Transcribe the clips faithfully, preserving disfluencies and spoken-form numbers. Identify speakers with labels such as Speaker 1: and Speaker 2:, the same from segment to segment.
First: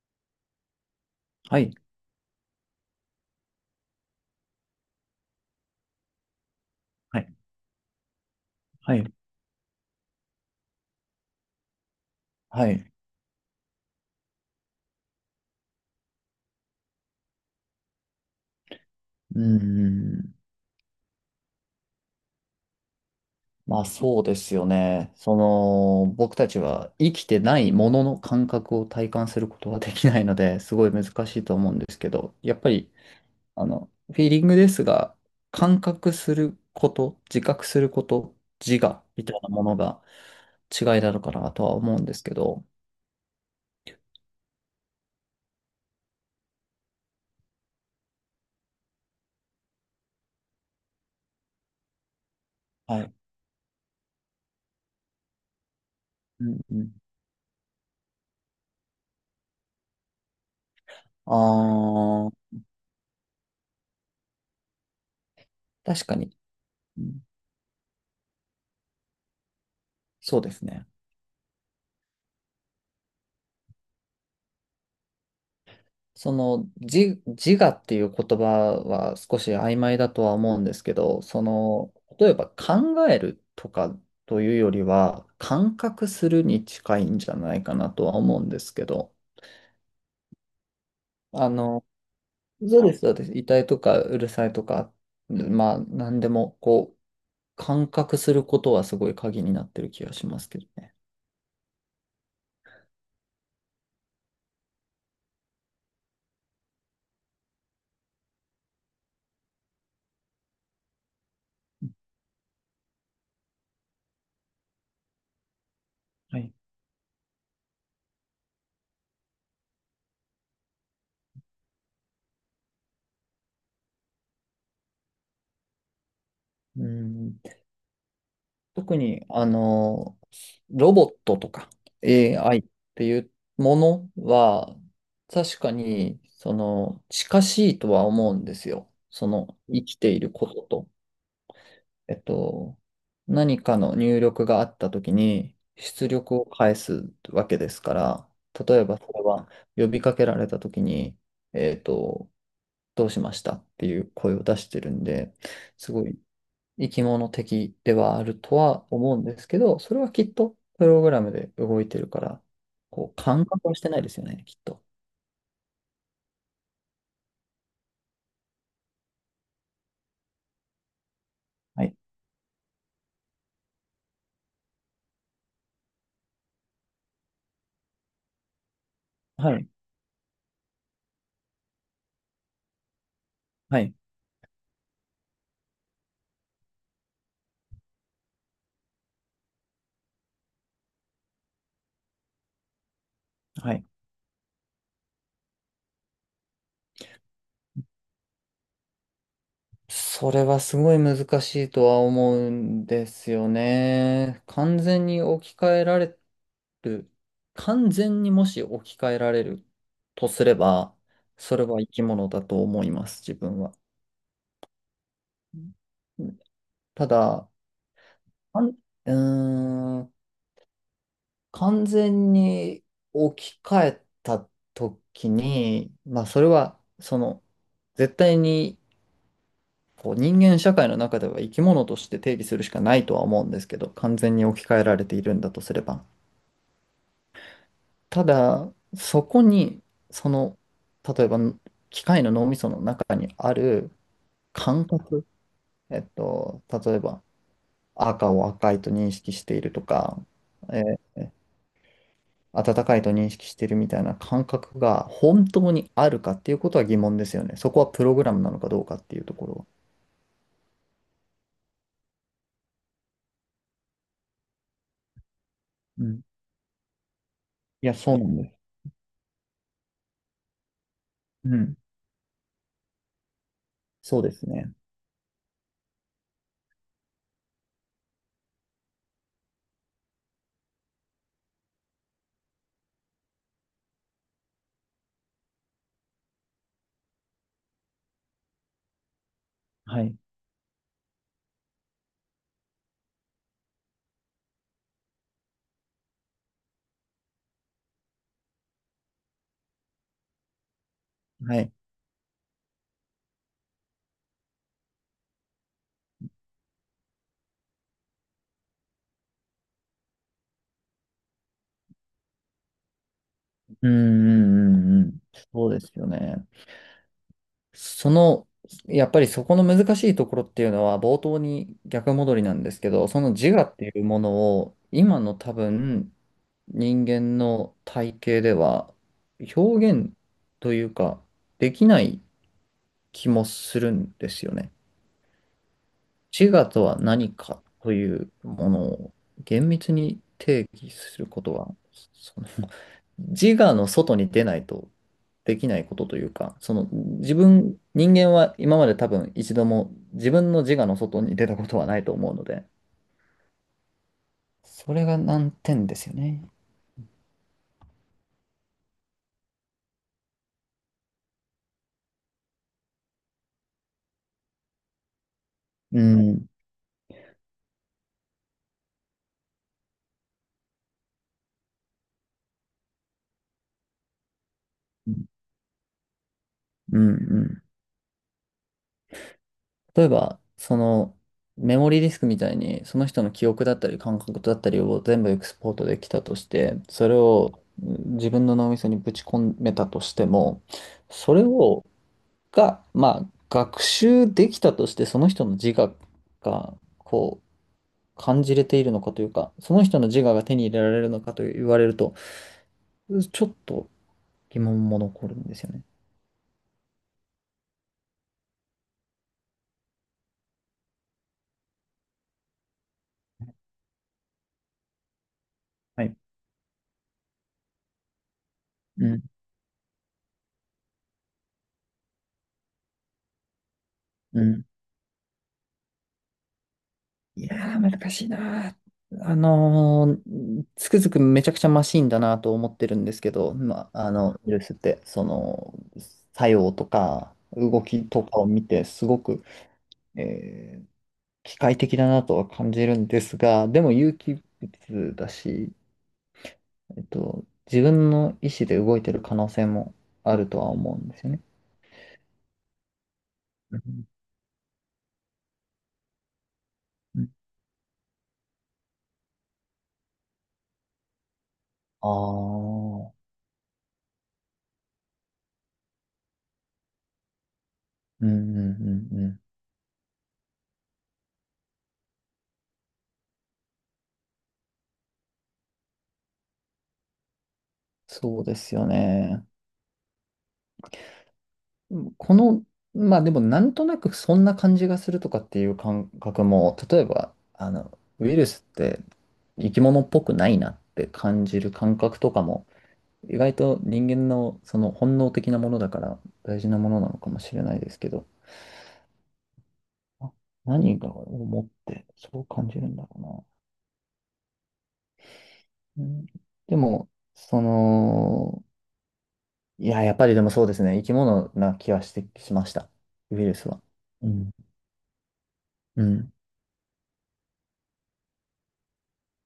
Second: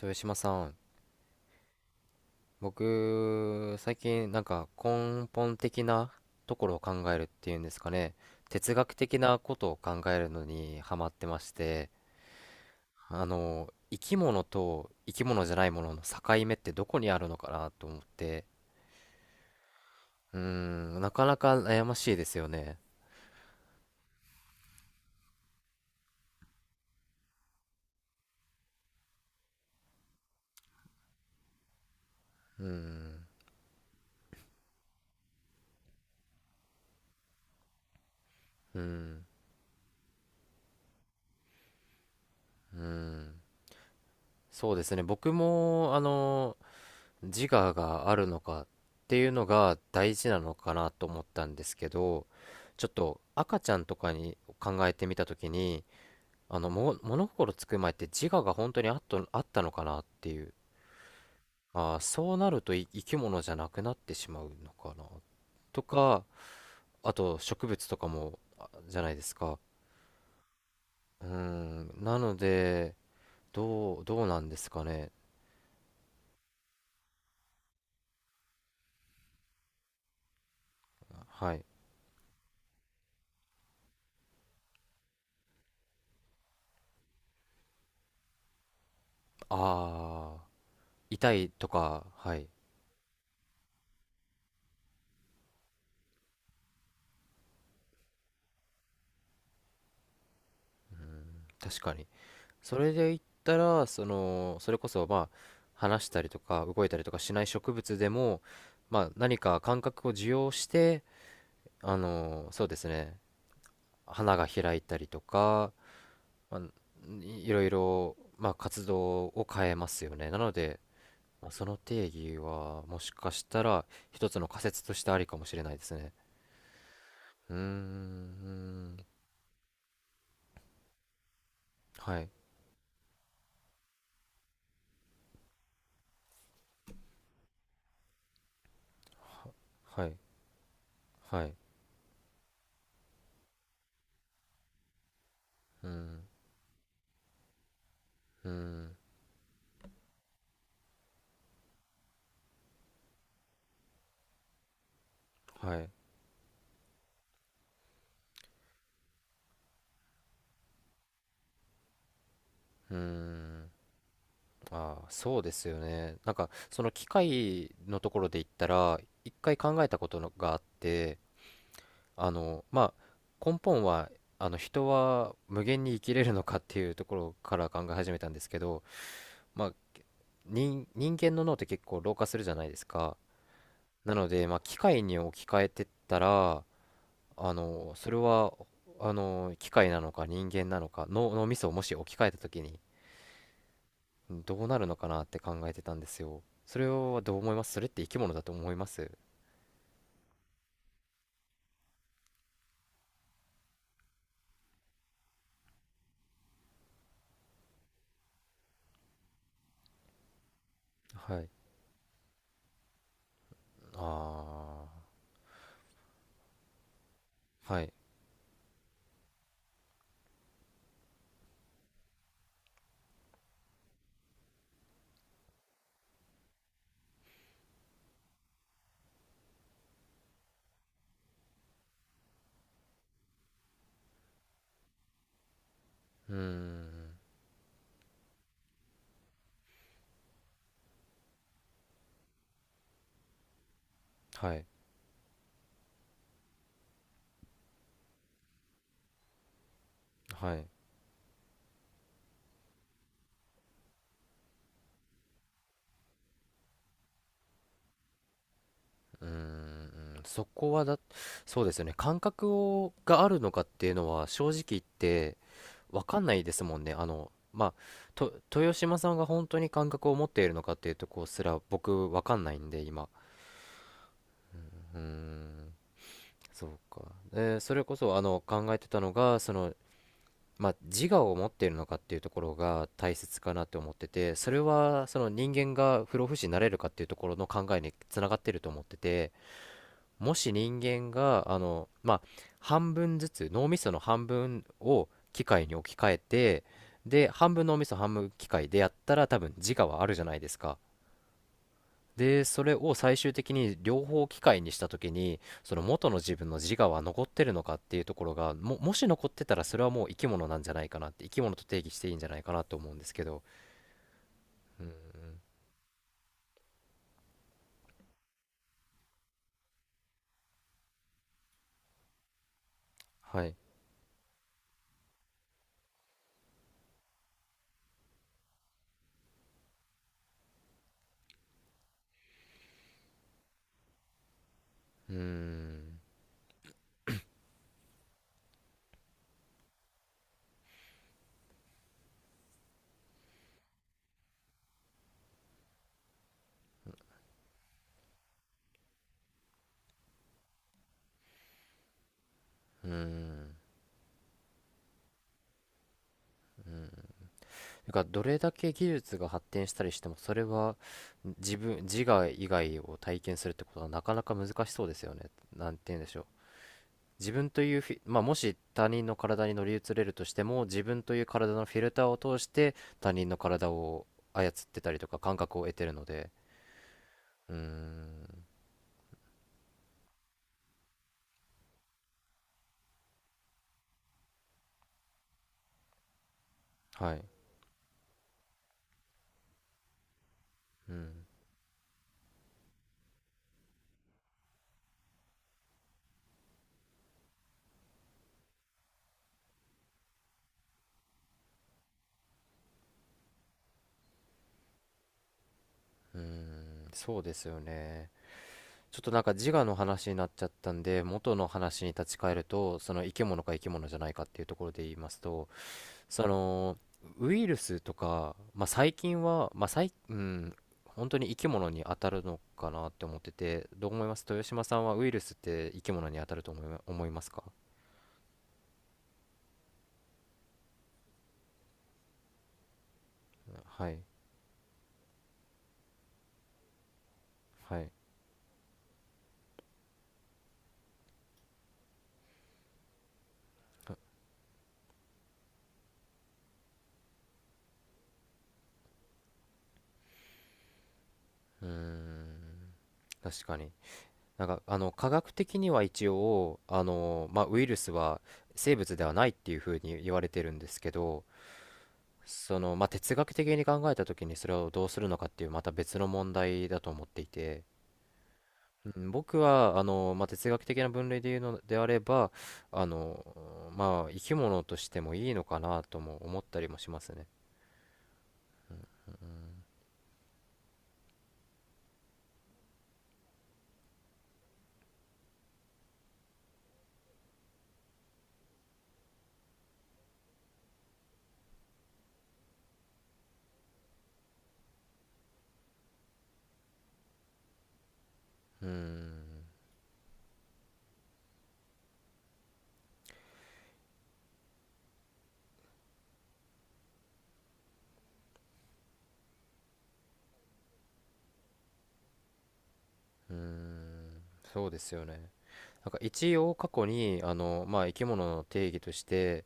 Speaker 1: 豊島さん、
Speaker 2: はい、
Speaker 1: 僕、最近なんか根本的なところを考え
Speaker 2: は
Speaker 1: るっ
Speaker 2: い、
Speaker 1: ていうんですかね、哲学
Speaker 2: はい、
Speaker 1: 的なことを考えるのにハマってまして、
Speaker 2: はい。
Speaker 1: あの、生き物と生き物じゃないものの境目ってどこにあるのかなと思って、
Speaker 2: うん。
Speaker 1: うーん、なかなか悩ましいですよね。
Speaker 2: まあそうですよね。その、僕たちは生きてないものの感覚を体感することはできないので、すごい難しいと思うんですけど、やっ
Speaker 1: うー
Speaker 2: ぱり、
Speaker 1: ん。
Speaker 2: あの、フィーリングですが、感覚すること、自覚すること、
Speaker 1: うー
Speaker 2: 自我
Speaker 1: ん。
Speaker 2: みたいなものが違いなのかなとは思うんですけど、
Speaker 1: うーん。そうですね、僕も、あの、自我があるのかっていうのが大事なのかなと思ったんですけど、ちょっ
Speaker 2: はい。
Speaker 1: と赤ちゃんとかに考えてみた時に、
Speaker 2: う
Speaker 1: あ
Speaker 2: ん
Speaker 1: の
Speaker 2: うん。
Speaker 1: も物心つく前って自我が本当にあっとあったのかなっていう。
Speaker 2: あ
Speaker 1: あーそう
Speaker 2: あ、
Speaker 1: なるとい生き物じゃなくなってしまうのかなと
Speaker 2: 確か
Speaker 1: か。
Speaker 2: に。う
Speaker 1: あ
Speaker 2: ん。
Speaker 1: と植物とかもあじゃないですか。
Speaker 2: そうですね。
Speaker 1: うーんなので、どうどうなんですかね。
Speaker 2: その自、自我っていう言葉は少し曖昧だとは思うんですけど、そ
Speaker 1: はい。
Speaker 2: の、例えば考えるとかというよりは、感覚するに近いんじゃないかなとは思うんですけど、
Speaker 1: ああ、痛い
Speaker 2: あ
Speaker 1: と
Speaker 2: の、
Speaker 1: か。はい。
Speaker 2: そうです、そうです。痛いとかうるさいとか、まあ、なんでも、こう、感覚することはすごい鍵になってる気がしますけどね。
Speaker 1: 確かに。それで言ったら、その、それこそ、まあ、話したりとか、動いたりとかしない植物でも、まあ、何か感覚を受容して、あの、そうですね、花が開いたりとか、
Speaker 2: はい。
Speaker 1: まあ、いいろいろ、まあ、活動を変えますよね。なので、まあ、その定義は、もしかしたら、一つの仮説としてありかもしれないですね。
Speaker 2: うん。
Speaker 1: うーん。
Speaker 2: 特に、あの、ロボットとか
Speaker 1: はい。
Speaker 2: エーアイ っていうものは、確かに、その、近しいとは思うんですよ。その、生き
Speaker 1: は
Speaker 2: て
Speaker 1: い。
Speaker 2: いることと、
Speaker 1: はい。
Speaker 2: えっと、何かの入力があったときに、
Speaker 1: う
Speaker 2: 出
Speaker 1: ん。
Speaker 2: 力を返すわけですから、
Speaker 1: う
Speaker 2: 例え
Speaker 1: ん。
Speaker 2: ばそれは呼びかけられたときに、えっと、どうしましたっていう声を出してるんで、
Speaker 1: はい。う
Speaker 2: すごい生き物的ではあるとは思うんですけど、それはきっとプログラムで動いてるから、
Speaker 1: ー
Speaker 2: こう、感覚
Speaker 1: ん。
Speaker 2: はしてないですよね、きっと。
Speaker 1: ああ、そうですよね。なんか、その機械のところで言ったら、一回考えたことのがあって、
Speaker 2: はい。
Speaker 1: あの、まあ、根本は、あの、人は無限に生きれるのかっていうところから考え始めたんですけど、
Speaker 2: はい。
Speaker 1: まあ、人、人間の脳って結構老化するじゃないですか。
Speaker 2: はい。
Speaker 1: なので、まあ、機械に置き換えてったら、あの、それは、あの、機械なのか人間なのか、脳、脳みそをもし置き換えた時に、
Speaker 2: はい。
Speaker 1: どうなるのかなって考えてたんですよ。それはどう思います？それって生き物だと思います？
Speaker 2: それはすごい難しいとは思うんですよね。完全に置き換えられる。完全にもし置き換えられるとすれば、
Speaker 1: はい。
Speaker 2: それは生き物だと思います、自分は。
Speaker 1: あ
Speaker 2: うん。ただ、
Speaker 1: あ、はい。
Speaker 2: あんうーん完全に置き換えた時に、まあそれはその絶対にこう人間社会の中では生き物として定義するしかないとは思うんですけど、完全に置き換えられているんだとすれば。
Speaker 1: うーん。
Speaker 2: ただ、そこにその、例えば機械の脳みその中にある
Speaker 1: はい。
Speaker 2: 感覚、えっと、例えば赤を赤いと認識しているとか、
Speaker 1: はい。
Speaker 2: え温かいと認識してるみたいな感覚が本当にあるかっていうことは疑問ですよね。そこはプログラムなのかどうかっていう
Speaker 1: うー
Speaker 2: ところは。
Speaker 1: ん。そこはだ、そうですよね。感覚を、があるのかっていうのは正直言ってわ
Speaker 2: う
Speaker 1: か
Speaker 2: ん。
Speaker 1: んないですもんね。あの、まあ、
Speaker 2: いや、そうな
Speaker 1: と、
Speaker 2: んです。
Speaker 1: 豊島さんが本当に感覚を持っているのかっていうとこす
Speaker 2: う
Speaker 1: ら
Speaker 2: ん。
Speaker 1: 僕わかんないんで、今。
Speaker 2: そうですね。
Speaker 1: うーん。そうか。で、それこそあの考えてたのが、そのまあ、自我を持っているのかっていうところが大切かなって思ってて、それはその人間が不老不死になれるかっていうところの考えにつながってると思ってて、
Speaker 2: はい。
Speaker 1: もし人間があの、まあ、半分ずつ脳みその半分を機械に置き換えて、で半分脳みそ半分機械でやったら多分自我はあるじゃないですか。
Speaker 2: はい。
Speaker 1: で、それを最終的に両方機械にした時に、その元の自分の自我は残ってるのかっていうところが、も、もし残ってたらそれはもう生き物なんじゃないかなって、生き物と定義していいんじゃないかなと思うんですけど。
Speaker 2: うんうんう
Speaker 1: うん。
Speaker 2: んうん。そうですよね。その、やっぱりそこの難しいところっていうのは冒頭に逆戻りなんですけど、その
Speaker 1: は
Speaker 2: 自
Speaker 1: い。
Speaker 2: 我っていうものを今の多分人間の体系では表現というかできない気もするんですよね。
Speaker 1: うーん。
Speaker 2: 自我とは何かというものを厳密に定義することは、その自我の外に出ないとできないことというか、その自分、人間は今まで多分一度も自分の自我の外に出たことはないと思うので、
Speaker 1: うーん。
Speaker 2: それが難点ですよね。
Speaker 1: だからどれだけ技術が発展したりしても、それは自分、自我以外を体験するってことはなかなか難しそうですよね。なんて言う
Speaker 2: う
Speaker 1: んでしょう。
Speaker 2: ん。
Speaker 1: 自分というフィ、まあ、もし他人の体に乗り移れるとしても自分という体のフィルターを通して他人の体を操ってたりとか感覚を得てるので。
Speaker 2: うんう
Speaker 1: うー
Speaker 2: ん。
Speaker 1: ん。
Speaker 2: 例えば、そのメモリーディスクみたいに、その人の記憶だったり感覚だったりを全部エクスポートできたとして、そ
Speaker 1: は
Speaker 2: れ
Speaker 1: い。
Speaker 2: を、うん、自分の脳みそにぶち込めたとしても、
Speaker 1: うん。
Speaker 2: それを、が、まあ、学習できたとして、その人の自我が、こう、感じれているのかというか、その人の自我が手に入れられるのかと言われると、ちょっと疑問も残るんですよね。
Speaker 1: うーん。そうですよね。ちょっとなんか自我の話になっちゃったんで、元の話に立ち返ると、その生き物か生き物じゃないかっていうところで言いますと、
Speaker 2: はい。
Speaker 1: そのウイルスとか、まあ、最
Speaker 2: う
Speaker 1: 近
Speaker 2: ん、
Speaker 1: は、まあ最、うん、本当に生き物に当たるのかなって思ってて、どう思います？
Speaker 2: う
Speaker 1: 豊島
Speaker 2: ん。
Speaker 1: さんはウイルスって生き物に当たると思いま、思いますか？
Speaker 2: いやー、難しいなー。あのーつくづくめちゃくちゃマシンだなと思ってるんですけど、
Speaker 1: は
Speaker 2: ま
Speaker 1: い。
Speaker 2: あ、あの、ウイルスって、その、作用とか、
Speaker 1: は
Speaker 2: 動
Speaker 1: い。
Speaker 2: きとかを見て、すごく、えー機械的だなとは感じるんですが、でも有機物だし、えっと、自分の意思で動いてる可能性もあるとは思うんですよね。
Speaker 1: うーん、確かに。
Speaker 2: うん
Speaker 1: なんか、あの、科学的には一応、あ
Speaker 2: う
Speaker 1: の、
Speaker 2: ん。
Speaker 1: まあ、ウイルスは生物ではないっていうふうに言われてるんですけど、その、
Speaker 2: ああ
Speaker 1: まあ、
Speaker 2: ー。
Speaker 1: 哲学的に考えた時にそれをどうするのかっていうまた別の問題だと思っていて、
Speaker 2: うんうん
Speaker 1: うん、
Speaker 2: うんう
Speaker 1: 僕
Speaker 2: ん。
Speaker 1: はあの、まあ、哲学的な分類で言うのであれば、あの、まあ、生き物としてもいいのかなとも思ったりもしますね。
Speaker 2: そうですよね。うん。この、まあでもなんとなくそんな感じがするとかっていう感覚も、例えば、あの、ウイルスって生き物っぽくないなって感じる感覚とかも、意外と人間のその本能的なものだから大事なものなのかもしれないですけど、
Speaker 1: うーん。
Speaker 2: あ何が思ってそう感じるんだろうな。うん、でも、その、いや、やっぱりでもそうですね、生き物な気はしてしました、
Speaker 1: うー
Speaker 2: ウイルスは。
Speaker 1: ん。
Speaker 2: うん。
Speaker 1: そうですよね。なんか
Speaker 2: うん。
Speaker 1: 一応過去にあの、まあ、生き物の定義として、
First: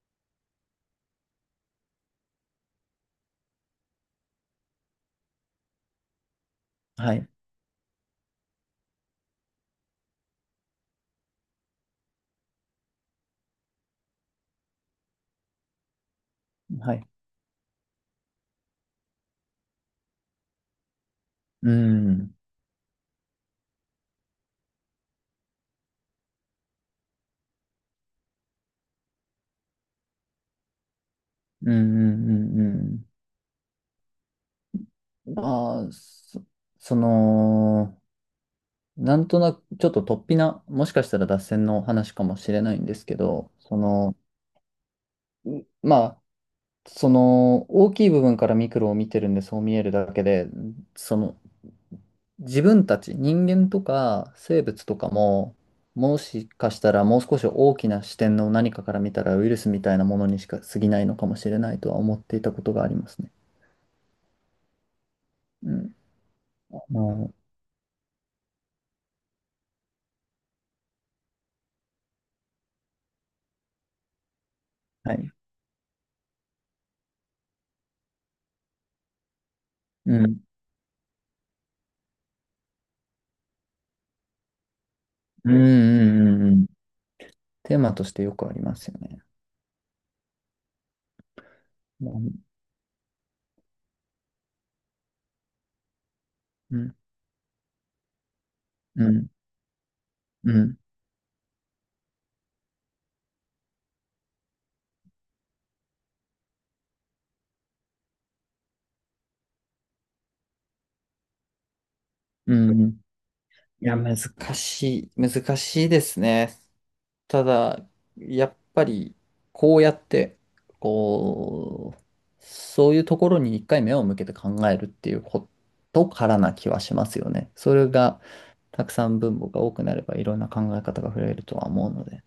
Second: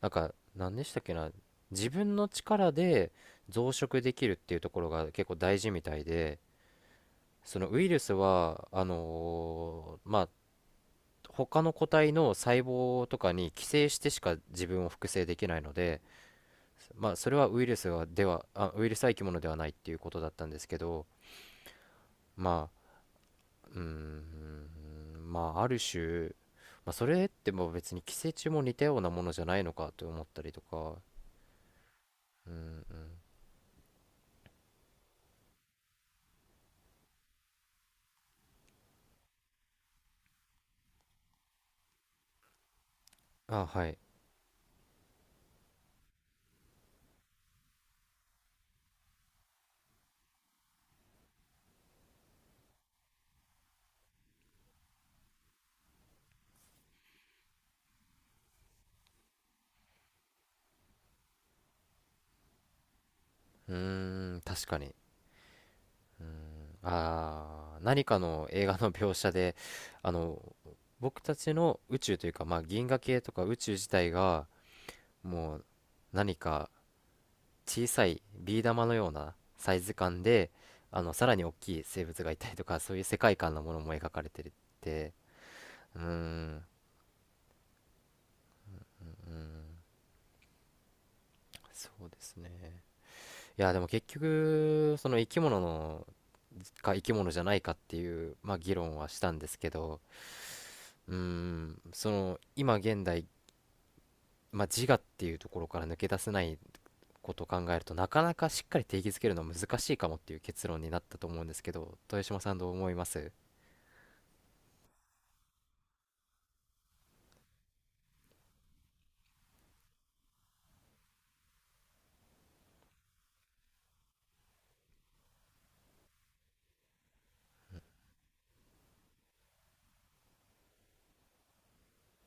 Speaker 1: なんか何でしたっけな、自分の力で増殖できるっていうところが結構大事みたいで、
Speaker 2: はい。
Speaker 1: そのウイルスはあのまあ、他の個体の細胞とかに寄生してしか自分を複製できないので、
Speaker 2: はい。
Speaker 1: まあ、それはウイルスはでは、あ、ウイルスは生き物ではないっていうことだったんですけど、
Speaker 2: うん、
Speaker 1: まあ、うーん、まあ、ある種、まあ、それってもう別に寄生虫も似たようなものじゃないのかと思ったりとか。
Speaker 2: うん、う
Speaker 1: う
Speaker 2: ん、う
Speaker 1: ん。
Speaker 2: んうん。まあ、そ、その、なんとなく、ちょっと突飛な、もしかしたら脱線の話かもしれないんですけど、
Speaker 1: あ、
Speaker 2: そ
Speaker 1: はい。
Speaker 2: の、うまあ、その、大きい部分からミクロを見てるんで、そう見えるだけで、その、自分たち、人間とか生物とかも、もしかしたらもう少し大きな視点の何かから見たらウイルスみたいなものにしか過ぎないのかもしれないとは思っていたことがありますね。
Speaker 1: うーん、確かに。
Speaker 2: うん。まあの
Speaker 1: あー、何かの映画の描写で、あの、僕たちの宇宙というか、まあ、銀河系とか宇宙自体が、
Speaker 2: はい。
Speaker 1: もう何か小さいビー玉のようなサイズ
Speaker 2: う
Speaker 1: 感
Speaker 2: ん。
Speaker 1: で、あのさらに大きい生物がいたりとか そういう世界観のものも描かれてるって。
Speaker 2: うんう
Speaker 1: うー
Speaker 2: んうんう
Speaker 1: ん。
Speaker 2: ん。テーマとしてよくありますよね。
Speaker 1: そうです
Speaker 2: も
Speaker 1: ね。いや、でも結局その生き物の
Speaker 2: う
Speaker 1: か
Speaker 2: ん。
Speaker 1: 生き物じゃないかっていう、まあ、議論
Speaker 2: う
Speaker 1: はし
Speaker 2: ん。
Speaker 1: たんですけど、
Speaker 2: うん。うん。
Speaker 1: うーんその今現代、まあ、自我っていうところから抜け出せないことを考えると、なかなかしっかり定義づけるのは難しいかもっていう結論になったと思うんですけど、豊島さ
Speaker 2: う
Speaker 1: ん、ど
Speaker 2: ん
Speaker 1: う
Speaker 2: う
Speaker 1: 思い
Speaker 2: ん。
Speaker 1: ます？
Speaker 2: いや、難しい。難しいですね。ただ、やっぱり、こうやって、こう、そういうところに一回目を向けて考えるっていうことからな気はしますよね。それが、たくさん分母が多くなれば、いろんな考え方が増えるとは思うので。